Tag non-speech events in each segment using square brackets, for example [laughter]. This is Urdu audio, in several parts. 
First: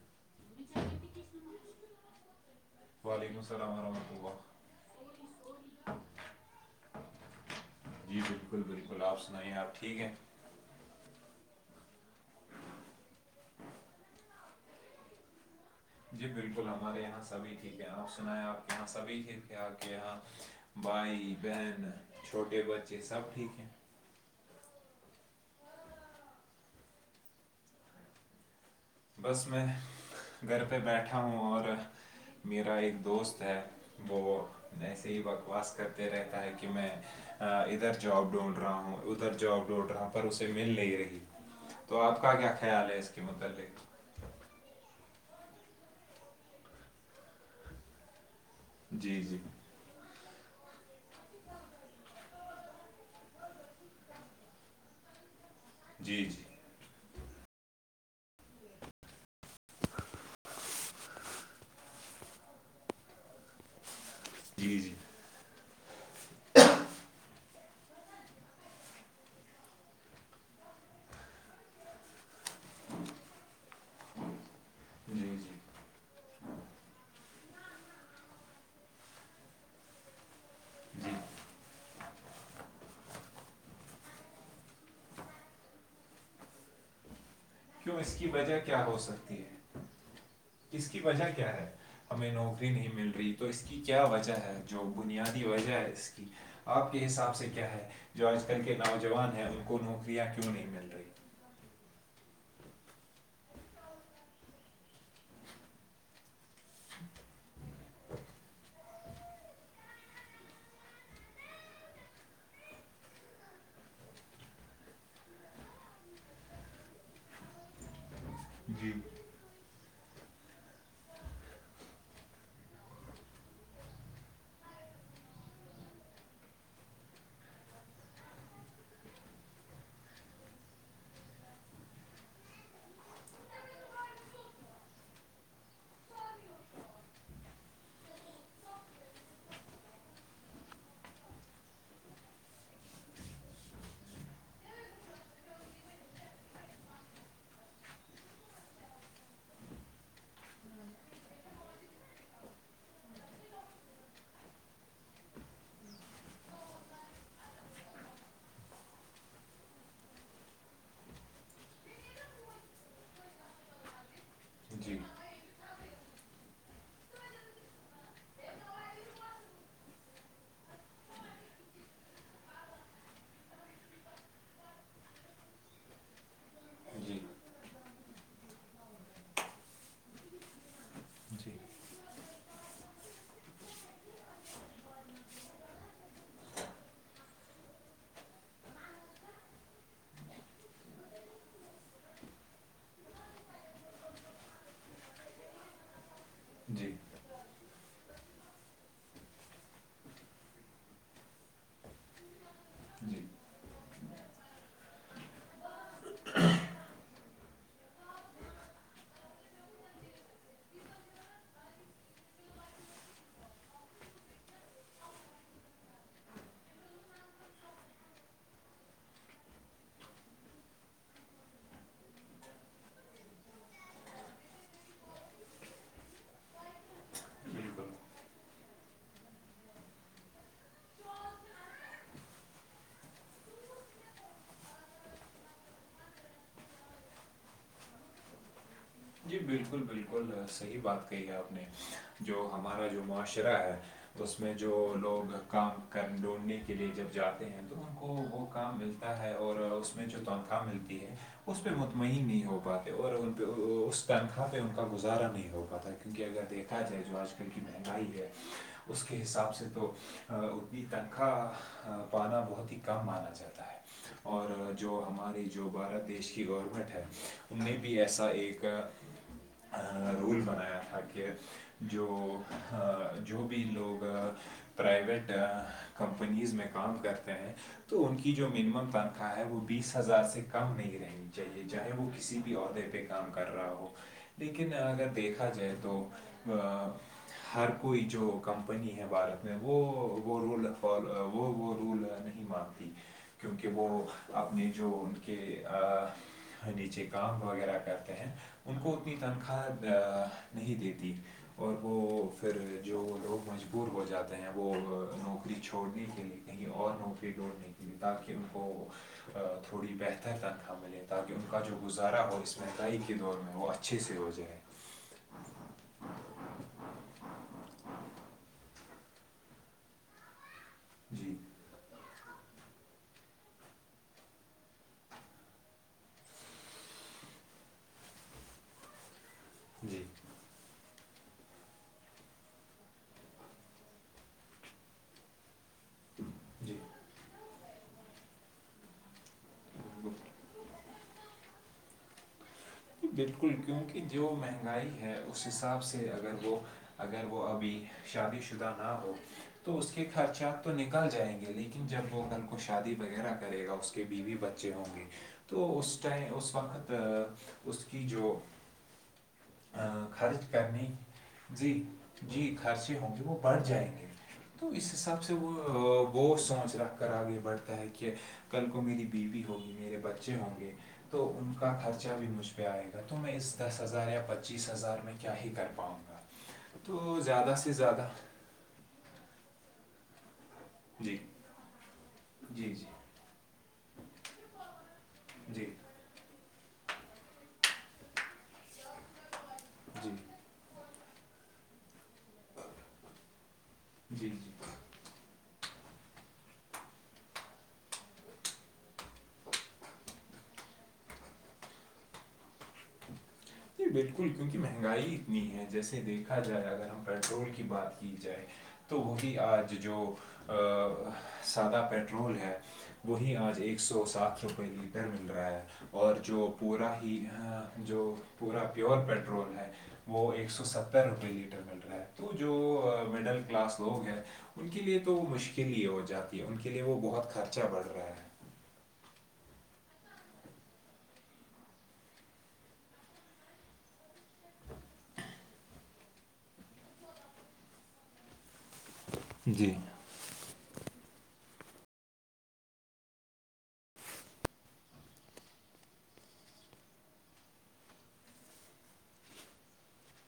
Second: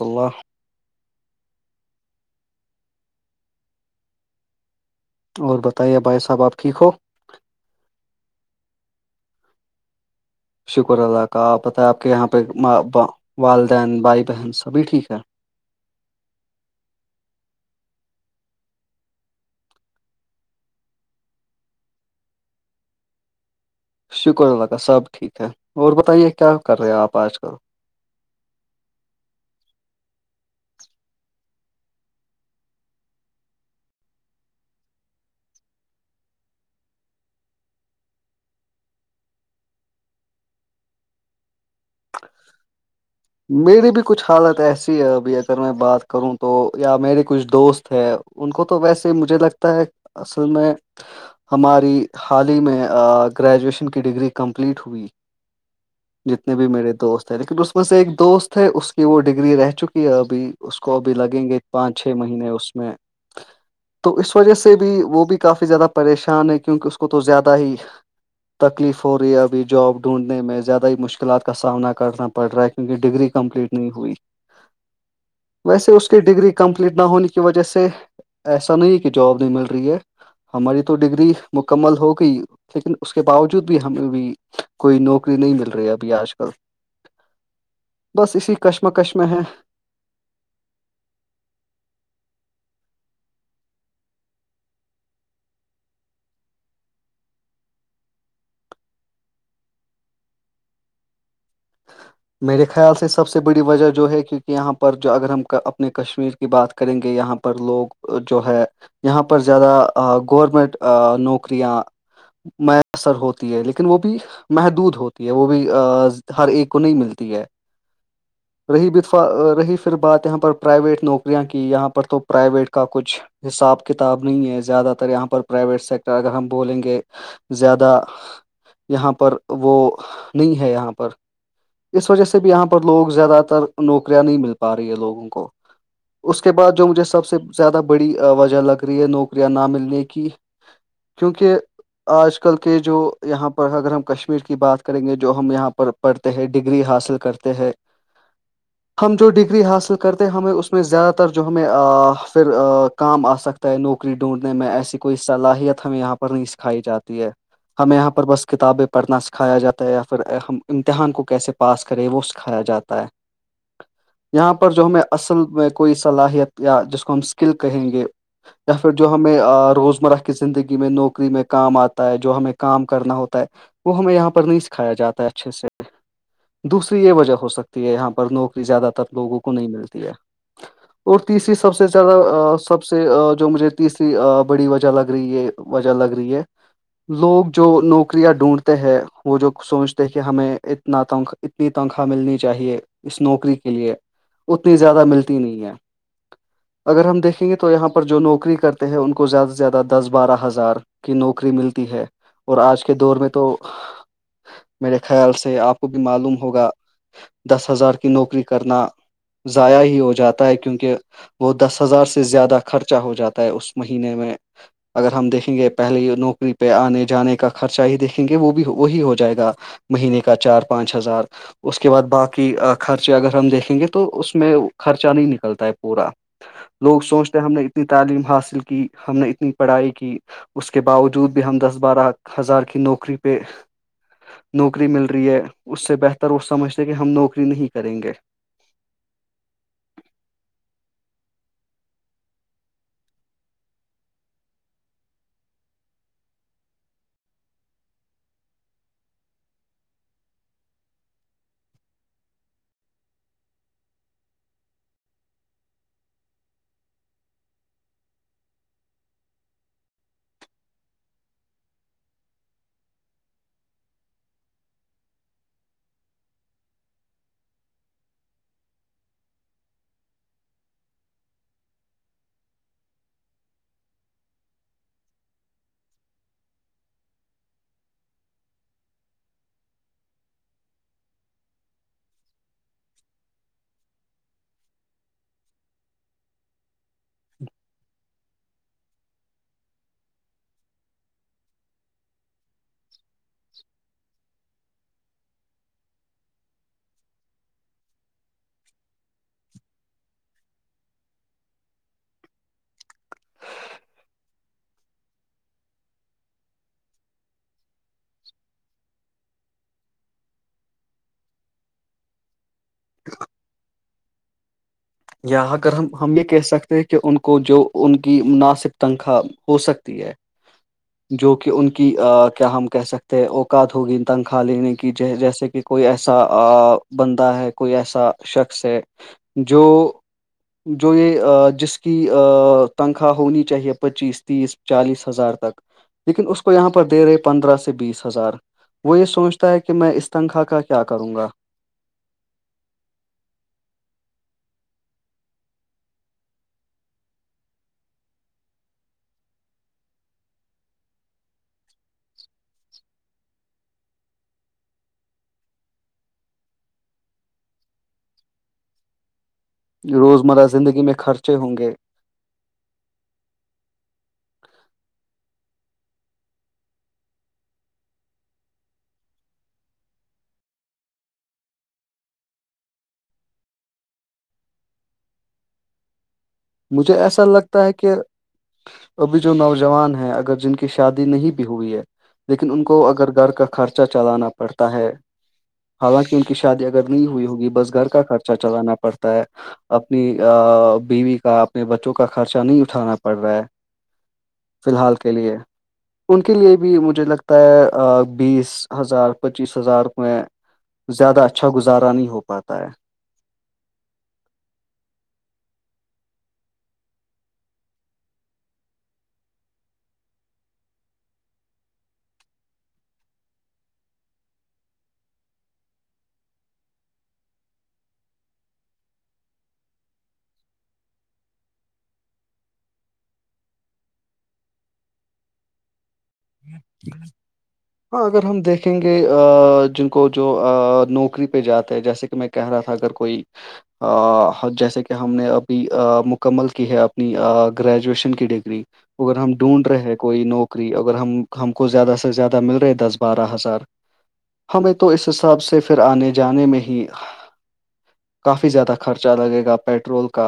اللہ وعلیکم السلام ورحمۃ اللہ اور بتائیے بھائی صاحب آپ ٹھیک ہو جی بالکل بالکل آپ سنائیے آپ ٹھیک ہیں شکر اللہ کا آپ بتائیں آپ کے یہاں پہ والدین بھائی بہن سبھی ٹھیک ہے جی بالکل ہمارے یہاں سبھی ٹھیک ہیں آپ سنا ہے آپ کے یہاں سبھی ٹھیک ہیں آپ کے یہاں بھائی بہن چھوٹے بچے سب ٹھیک ہیں شکر اللہ کا سب ٹھیک ہے اور بتائیے کیا کر رہے ہیں آپ آج کل بس میں گھر پہ بیٹھا ہوں اور میرا ایک دوست ہے وہ ایسے ہی بکواس کرتے رہتا ہے کہ میں ادھر جابب ڈھونڈ رہا ہوں ادھر جاب ڈھونڈ رہا ہوں پر اسے مل نہیں رہی تو آپ کا کیا خیال ہے اس کے متعلق میری بھی کچھ حالت ایسی ہے ابھی اگر میں بات کروں تو یا میرے کچھ دوست ہے ان کو تو ویسے جی جی مجھے لگتا ہے اصل میں ہماری حال ہی میں گریجویشن کی ڈگری کمپلیٹ ہوئی جی جی جتنے بھی میرے دوست ہیں لیکن اس میں سے ایک دوست ہے اس کی وہ ڈگری رہ چکی ابھی اس کو ابھی لگیں گے پانچ چھ مہینے اس میں تو اس وجہ سے جی بھی جی وہ بھی کافی زیادہ پریشان ہے کیونکہ اس کو تو زیادہ ہی تکلیف ہو رہی ہےبھی جاب ڈھونڈنے میں زیادہ ہی مشکل مشکلات کا سامنا کرنا پڑ رہا ہے کیونکہ ڈگری کمپلیٹ نہیں ہوئی جی جی ویسے اس کی ڈگری کمپلیٹ نہ ہونے کی وجہ سے ایسا نہیں کہ جاب نہیں مل رہی ہے ہماری تو جی ڈگری مکمل ہو گئی لیکن اس کے باوجود بھی ہمیں بھی کوئی نوکری نہیں مل رہی اب بھی آج کل کیوں اس کی بس اسی وجہ کیا ہو کشمکش میں سکتی ہے اس کی وجہ کیا ہے ہمیں نوکری نہیں مل رہی تو اس کی کیا وجہ ہے جو بنیادی وجہ ہے اس کی آپ کے حساب سے کیا ہے جو آج کل کے نوجوان ہیں ان کو نوکریاں کیوں نہیں مل رہی میرے خیال سے سب سے بڑی وجہ جو ہے کیونکہ یہاں پر جو اگر ہم اپنے کشمیر کی بات کریں گے یہاں پر لوگ جو ہے یہاں پر زیادہ گورمنٹ نوکریاں میسر ہوتی ہے لیکن وہ بھی محدود ہوتی ہے وہ بھی ہر ایک کو نہیں ملتی ہے رہی جی با رہی پھر بات یہاں پر پرائیویٹ نوکریاں کی یہاں پر تو پرائیویٹ کا کچھ حساب کتاب نہیں ہے زیادہ تر یہاں پر پرائیویٹ سیکٹر اگر ہم بولیں گے زیادہ یہاں پر وہ نہیں ہے یہاں پر اس وجہ سے بھی یہاں پر لوگ زیادہ تر نوکریاں نہیں مل پا رہی ہے لوگوں کو اس کے بعد جو مجھے سب سے زیادہ بڑی وجہ لگ رہی ہے نوکریاں نہ ملنے کی کیونکہ آج کل کے جو یہاں پر اگر ہم کشمیر کی بات کریں گے جو ہم یہاں پر پڑھتے ہیں ڈگری حاصل کرتے ہیں ہم جو ڈگری حاصل کرتے ہمیں اس میں زیادہ تر جو ہمیں پھر کام آ سکتا نوکری ڈھونڈنے میں ایسی کوئی صلاحیت ہمیں یہاں پر نہیں سکھائی جاتی ہے ہمیں یہاں پر بس کتابیں پڑھنا سکھایا جاتا ہے یا پھر ہم امتحان کو کیسے پاس کرے وہ سکھایا جاتا ہے یہاں پر جو جی ہمیں اصل میں کوئی صلاحیت یا جس کو ہم اسکل کہیں گے یا پھر جو ہمیں روزمرہ کی زندگی میں نوکری میں کام آتا ہے جو ہمیں کام کرنا ہوتا ہے وہ ہمیں یہاں پر نہیں سکھایا جاتا ہے اچھے سے دوسری یہ جی وجہ ہو سکتی ہے یہاں پر نوکری زیادہ تر لوگوں کو نہیں ملتی ہے اور تیسری جی سب سے زیادہ سب سے جو مجھے تیسری بڑی وجہ لگ رہی یہ وجہ لگ رہی ہے لوگ جو نوکریاں ڈھونڈتے ہیں وہ جو سوچ د کہ ہمیں اتنا تنخا اتنی تنخواہ ملنی چاہیے اس نوکری کے لیے اتنی زیادہ ملتی نہیں ہے جی اگر ہم دیکھیں گے تو یہاں پر جو نوکری کرتے ہیں ان کو زیادہ سے زیادہ دس بارہ ہزار کی نوکری ملتی ہے اور آج کے دور جی میں تو میرے خیال سے آپ کو بھی معلوم ہوگا دس ہزار کی نوکری کرنا ضائع ہی ہو جاتا ہے کیونکہ وہ دس ہزار سے زیادہ خرچہ ہو جاتا ہے اس مہینے میں اگر ہم دیکھیں گے پہلے نوکری پہ آنے جانے کا خرچہ ہی دیکھیں گے وہ بھی وہی ہو جائے گا مہینے کا چار پانچ ہزار اس کے بعد باقی خرچے اگر ہم دیکھیں گے تو اس میں خرچہ نہیں نکلتا ہے پورا لوگ سوچتے ہیں ہم نے اتنی بالکل تعلیم حاصل کی ہم نے اتنی پڑھائی کی اس کے باوجود بھی ہم دس بارہ ہزار کی نوکری پہ نوکری مل رہی ہے اس سے بہتر وہ سمجھتے کہ ہم نوکری نہیں کریں گے جی بالکل بالکل صحیح بات کہی ہے آپ نے جو ہمارا جو معاشرہ ہے تو اس میں جو لوگ کام کر ڈھونڈنے کے لیے جب جاتے ہیں تو ان کو وہ کام ملتا ہے اور اس میں جو تنخواہ ملتی ہے اس پہ مطمئن نہیں ہو پاتے اور ان پہ اس پنکھا پہ ان کا گزارا نہیں ہو پاتا کیونکہ اگر دیکھا جائے جو آج کل کی مہنگائی ہے اس کے حساب سے تو انی تنخواہ پانا بہت ہی کم مانا جاتا ہے اور جو ہماری جو بھارت دیش کی گورنمنٹ ہے ان نے بھی ایسا ایک کا رول بنایا تھا کہ جو جو بھی لوگ پرائیویٹ کمپنیز میں کام کرتے ہیں تو ان کی جو منیمم تنخواہ ہے وہ بیس ہزار سے کم نہیں رہنی چاہیے چاہے وہ کسی بھی عہدے پہ کام کر رہا ہو لیکن اگر دیکھا جائے تو ہر کوئی جو کمپنی ہے بھارت میں وہ رول فو وہ رول نہیں مانتی کیونکہ وہ آپ نے جو ان کے نیچے کام وغیرہ کرتے ہیں ان کو اتنی تنخواہ نہیں دیتی اور وہ پھر جو لوگ مجبور ہو جاتے ہیں وہ نوکری چھوڑنے کے لیے اور نوکری ڈھڑنے کی لی تاکہ ان کو تھوڑی بہتر تنخواہ ملے تاکہ ان کا جو گزارا ہو اس مہنگائی کے دور میں وہ اچھے سے ہو جائائے یا اگر ہم ہم یہ کہہ سکتے ہیں کہ ان کو جو ان کی مناسب تنخواہ ہو سکتی ہے جو جی کہ ان کی کیا ہم کہہ سکتے ہیں اوقات ہوگی تنخواہ لینے کی جیسے کہ کوئی ایسا بندہ ہے کوئی ایسا شخص ہے جو جی جو یہ جس کی تنخواہ ہونی چاہیے پچیس تیس چالیس ہزار تک لیکن اس کو یہاں پر دے رہے پندرہ سے بیس ہزار وہ یہ سوچتا ہے کہ میں اس جی تنخواہ کا کیا کروں گا بالکل کیونکہ جو مہنگائی ہے اس حساب سے اگر وہ اگر وہ ابھی شادی شدہ نہ ہو تو اس کے خرچات تو نکل جائیں گے لیکن جب وہ گھر کو شادی وغیرہ کرے گا اس کے بیوی بچے ہوں گے تو اس اس وقت اس کی جو روزمرہ خرچ زندگی کرنے میں خرچے ہوں گے جی جی خرچے ہوں گے وہ بڑھ جائیں گے تو اس حساب سے وہ بہت سوچ رکھ کر آگے بڑھتا ہے کہ کل کو میری بیوی ہوگی میرے بچے ہوں گے تو ان کا خرچہ بھی مشکل پہ آئے گا تو میں اس دس ہزار یا پچیس ہزار میں کیا ہی کر پاؤں گا مجھے تو ایسا زیادہ لگتا سے ہے کہ زیادہ ابھی جو نوجوان ہیں اگر جن کے شادی جی نہیں بھی ہوئی ہے لیکن ان جی کو جی اگر گھر کا خرچہ چلانا پڑتا ہے جی ہاںا کہ کی شادی اگر نہیں ہوئی ہوگی بس گھر کا خرچہ چلانا پڑتا ہے اپنی جی بیوی کا اپنے بچوں کا خرچہ نہیں اٹھانا پڑ رہا ہے جی جی فی الحال کے لیے ان کے لیے بھی مجھے لگتا ہے بیس ہزار پچیس ہزار میں زیادہ اچھا گزارا نہیں ہو پاتا ہے بالکل کیونکہ مہنگائی اتنی ہے جیسے دیکھا جائے اگر ہم پیٹرول کی بات کی جائے تو وہی آج جو ا سادہ پٹرول ہے وہی آج ایک سو ساٹھ روپئے لیٹر مل رہا ہے اور جو پورا ہی جو پورا پیور پٹرول ہے وہ ایک سو ستر روپئے لیٹر بل رہا ہے تو جو مڈل کلاس لوگ ہیں ان کے لیے تو وہ مشکل ہی ہو جاتی ہے ان کے لیے وہ بہت خرچہ بڑھ رہا ہاں ہے اگر ہم دیکھیں گے جن کو جو نوکری پہ جاتے ہے جیسے کہ میں کہہ رہا تھا اگر کوئی جیسے کہ ہم نے ابھی مکمل کی ہے اپنی گریجویشن کی ڈگری اگر ہم ڈھونڈ جی رہے ہیں کوئی نوکری اگر ہم ہم کو زیادہ سے زیادہ مل رہے دس بارہ ہزار ہمیں تو اس حساب سے پھر آنے جانے میں ہی کافی زیادہ خرچہ لگے گا پیٹرول کا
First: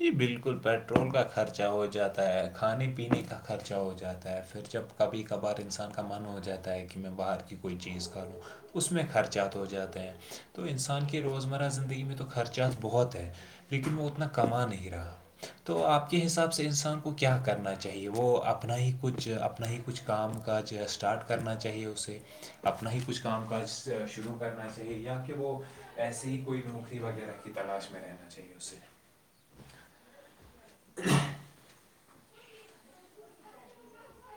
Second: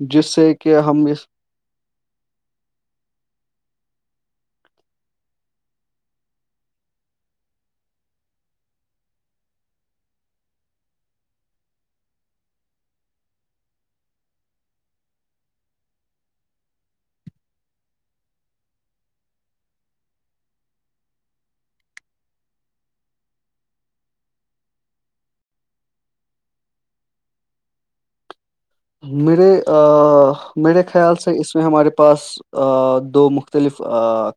ج جس سے بالکل کہ ہم پیٹرول اس کا خرچا ہو جاتا ہے کھانے پینے کا خرچہ ہو جاتا ہے پھر جب کبھی کبھار انسان کا من ہو جاتا ہے کہ میں باہر کی کوئی چیز کرو اس میں خرچات ہو جاتے ہیں تو انسان کی روزمرہ زندگی میں تو خرچات بہت ہیں لیکن وہ اتنا کما نہیں رہا تو آپ کے حساب سے انسان کو کیا کرنا چاہیے وہ اپنا ہی کچھ اپنا ہی کچھ کام کاج اسٹارٹ کرنا چاہیے اسے اپنا ہی کچھ کام کاج شروع کرنااہی اہے یا کہ وہ ایسے ہی کوئی نوکری وغیرہ کی تلاش میں رہنا چاہیے اسے میرے میرے خیال سے اس میں ہمارے پاس دو مختلف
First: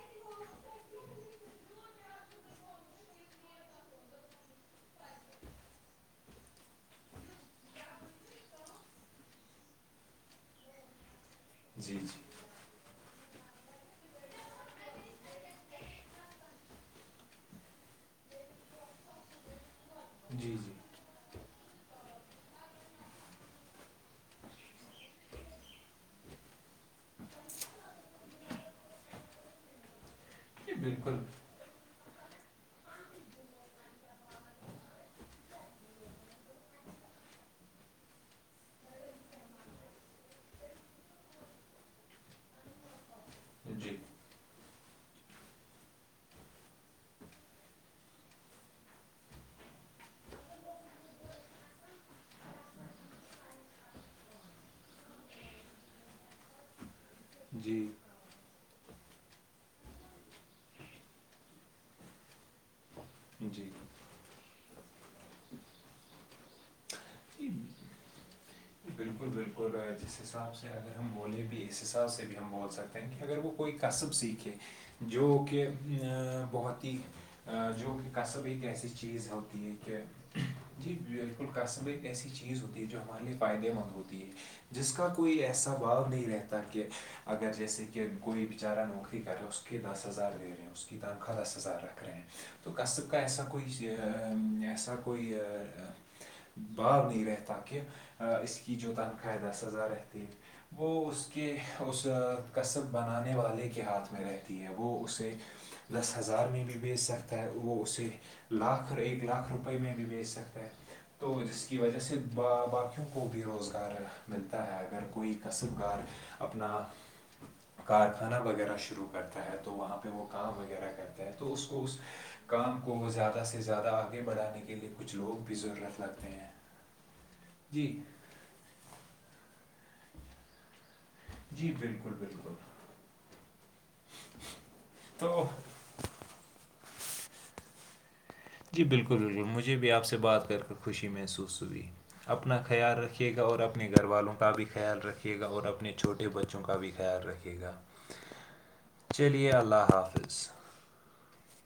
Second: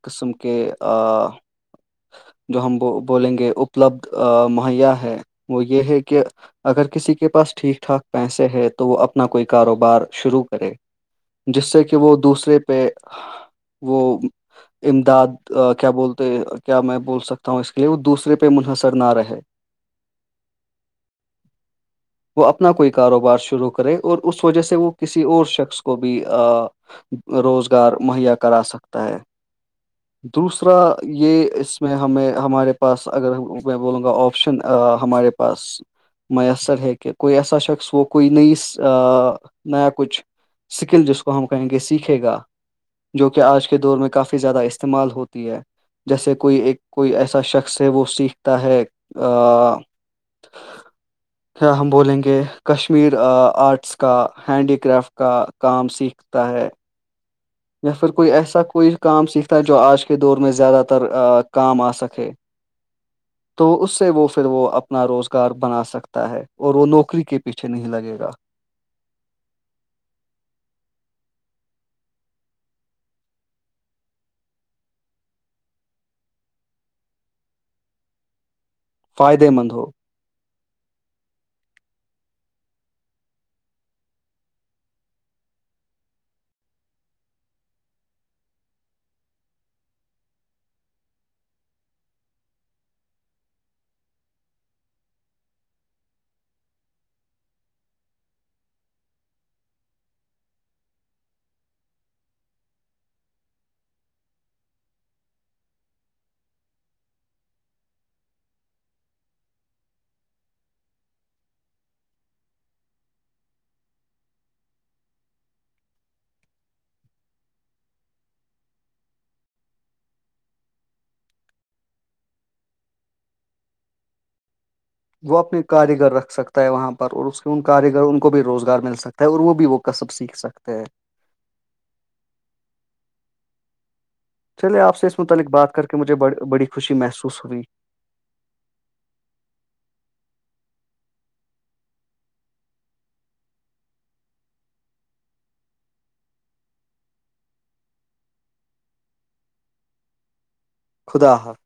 قسم کے جو ہم بولیں گے اپلبد مہیا ہے وہ یہ ہے کہ اگر کسی کے پاس ٹھیک ٹھاک پیسے ہے تو وہ اپنا کوئی کاروبار شروع کرے جس سے جی کہ وہ جی دوسرے پہ پہ وہ امداد کیا بولتے کیا میں بول سکتا ہوں اس کے لیے وہ دوسرے پہ منحصر نہ رہے جی جی [inaudible] وہ اپنا کوئی کاروبار شروع کرے اور اس وجہ سے وہ کسی اور شخص کو بھی روزگار مہیا کرا سکتا ہے یہ دوسرا بالکل یہ اس میں ہمیں ہمارے پاس اگر میں بولوں گا آپشن ہمارے پاس میسر ہکہ کوئی ایسا شخص وہ کوئی نئی نیایا کچھ سکل جس کو ہم کہیں گے سیکھے گا جو کہ آج کے جی دور میں کافی زیادہ استعمال ہوتی ہے جیسے کوئی ایک کوئی ایسا شخص ہے وہ سیکھتا ہے کیا ہم بولیں گے کشمیر آرٹس کا ہینڈی کرافٹ کا کام سیکھتا ہے جی یا پھر کوئی ایسا کوئی کام سیکھتا ہے جو آج کے دور میں زیادہ تر کام آ سکے تو جی اس سے وہ پھر وہ اپ اپنا روزگار بنا سکتا ہے اور وہ نوکری کے جی پیچھے نہیں لگے گا بالکل بالکل جس حساب سے اگر ہم بولیں بھی اس حساب سے بھی ہم بول سکتے تھینک اگر وہ کوئی کصب سیکھے جو کہ ا بہت ہی جو کہ کصب ایک ایسی چیز فائدے ہوتی ہے مند ہو کہ جی بالکل قصب ایک ایسی چیز ہوتی ہے جو ہمارے فائدے مند ہوتی ہے جس کا کوئی ایسا بھاؤ نہیں رہتا کہ اگر جیسے کہ کوئی بیچارہ نوکری کر رہے اس کی دس ہزار دے رہے ہیں اس کی تنخواہ دس ہزار رکھ رہے ہیں تو قصب کا ایسا کوئی ایسا کوئی بھاگ نہیں رہتا کہ اس کی جو تن قاعدہ سزا رہتی وہ اس کے اس کصب بنانے والے کے ہاتھ میں رہتی ہے وہ اسے دس ہزار میں بھی بیچ سکتا ہے وہ اسے لاکھ ایک لاکھ روپئے میں بھی بیچ سکتا ہے تو جس کی وجہ سے با باقی لوں کو بھی روزگار ملتا ہے اگر کوئی کسب کار اپنا کارخانہ وغیرہ شروع کرتا ہے تو وہاں پہ وہ کام وغیرہ کرتا ہے تو اس کو اس کام کو وہ زیادہ سے زیادہ آگے بڑھانے کے لیے کچھ وہ لوگ بھی اپنے ضرورت کاریگر لگتے رکھ ہیں سکتا ہے وہاں پر اور اس کے ان جی کاریگر ان کو بھی روزگار مل سکتا ہے اور وہ بھی وہ کصب سیکھ سکتے ہیں جی بالکل بالکل چلے آپ سے اس تو متعلق بات کر کے مجھے بڑی خوشی محسوس ہوئی جی بالکل بالکل مجھے بھی آپ سے بات کر کے خوشی محسوس ہوئی اپنا خیال رکھیے گا اور اپنے گھر والوں کا بھی خیال رکھیے گا اور اپنے چھوٹے بچوں کا بھی خیال رکھے گا گا [inaudible] چلیے اللہ حافظ خدا حافظ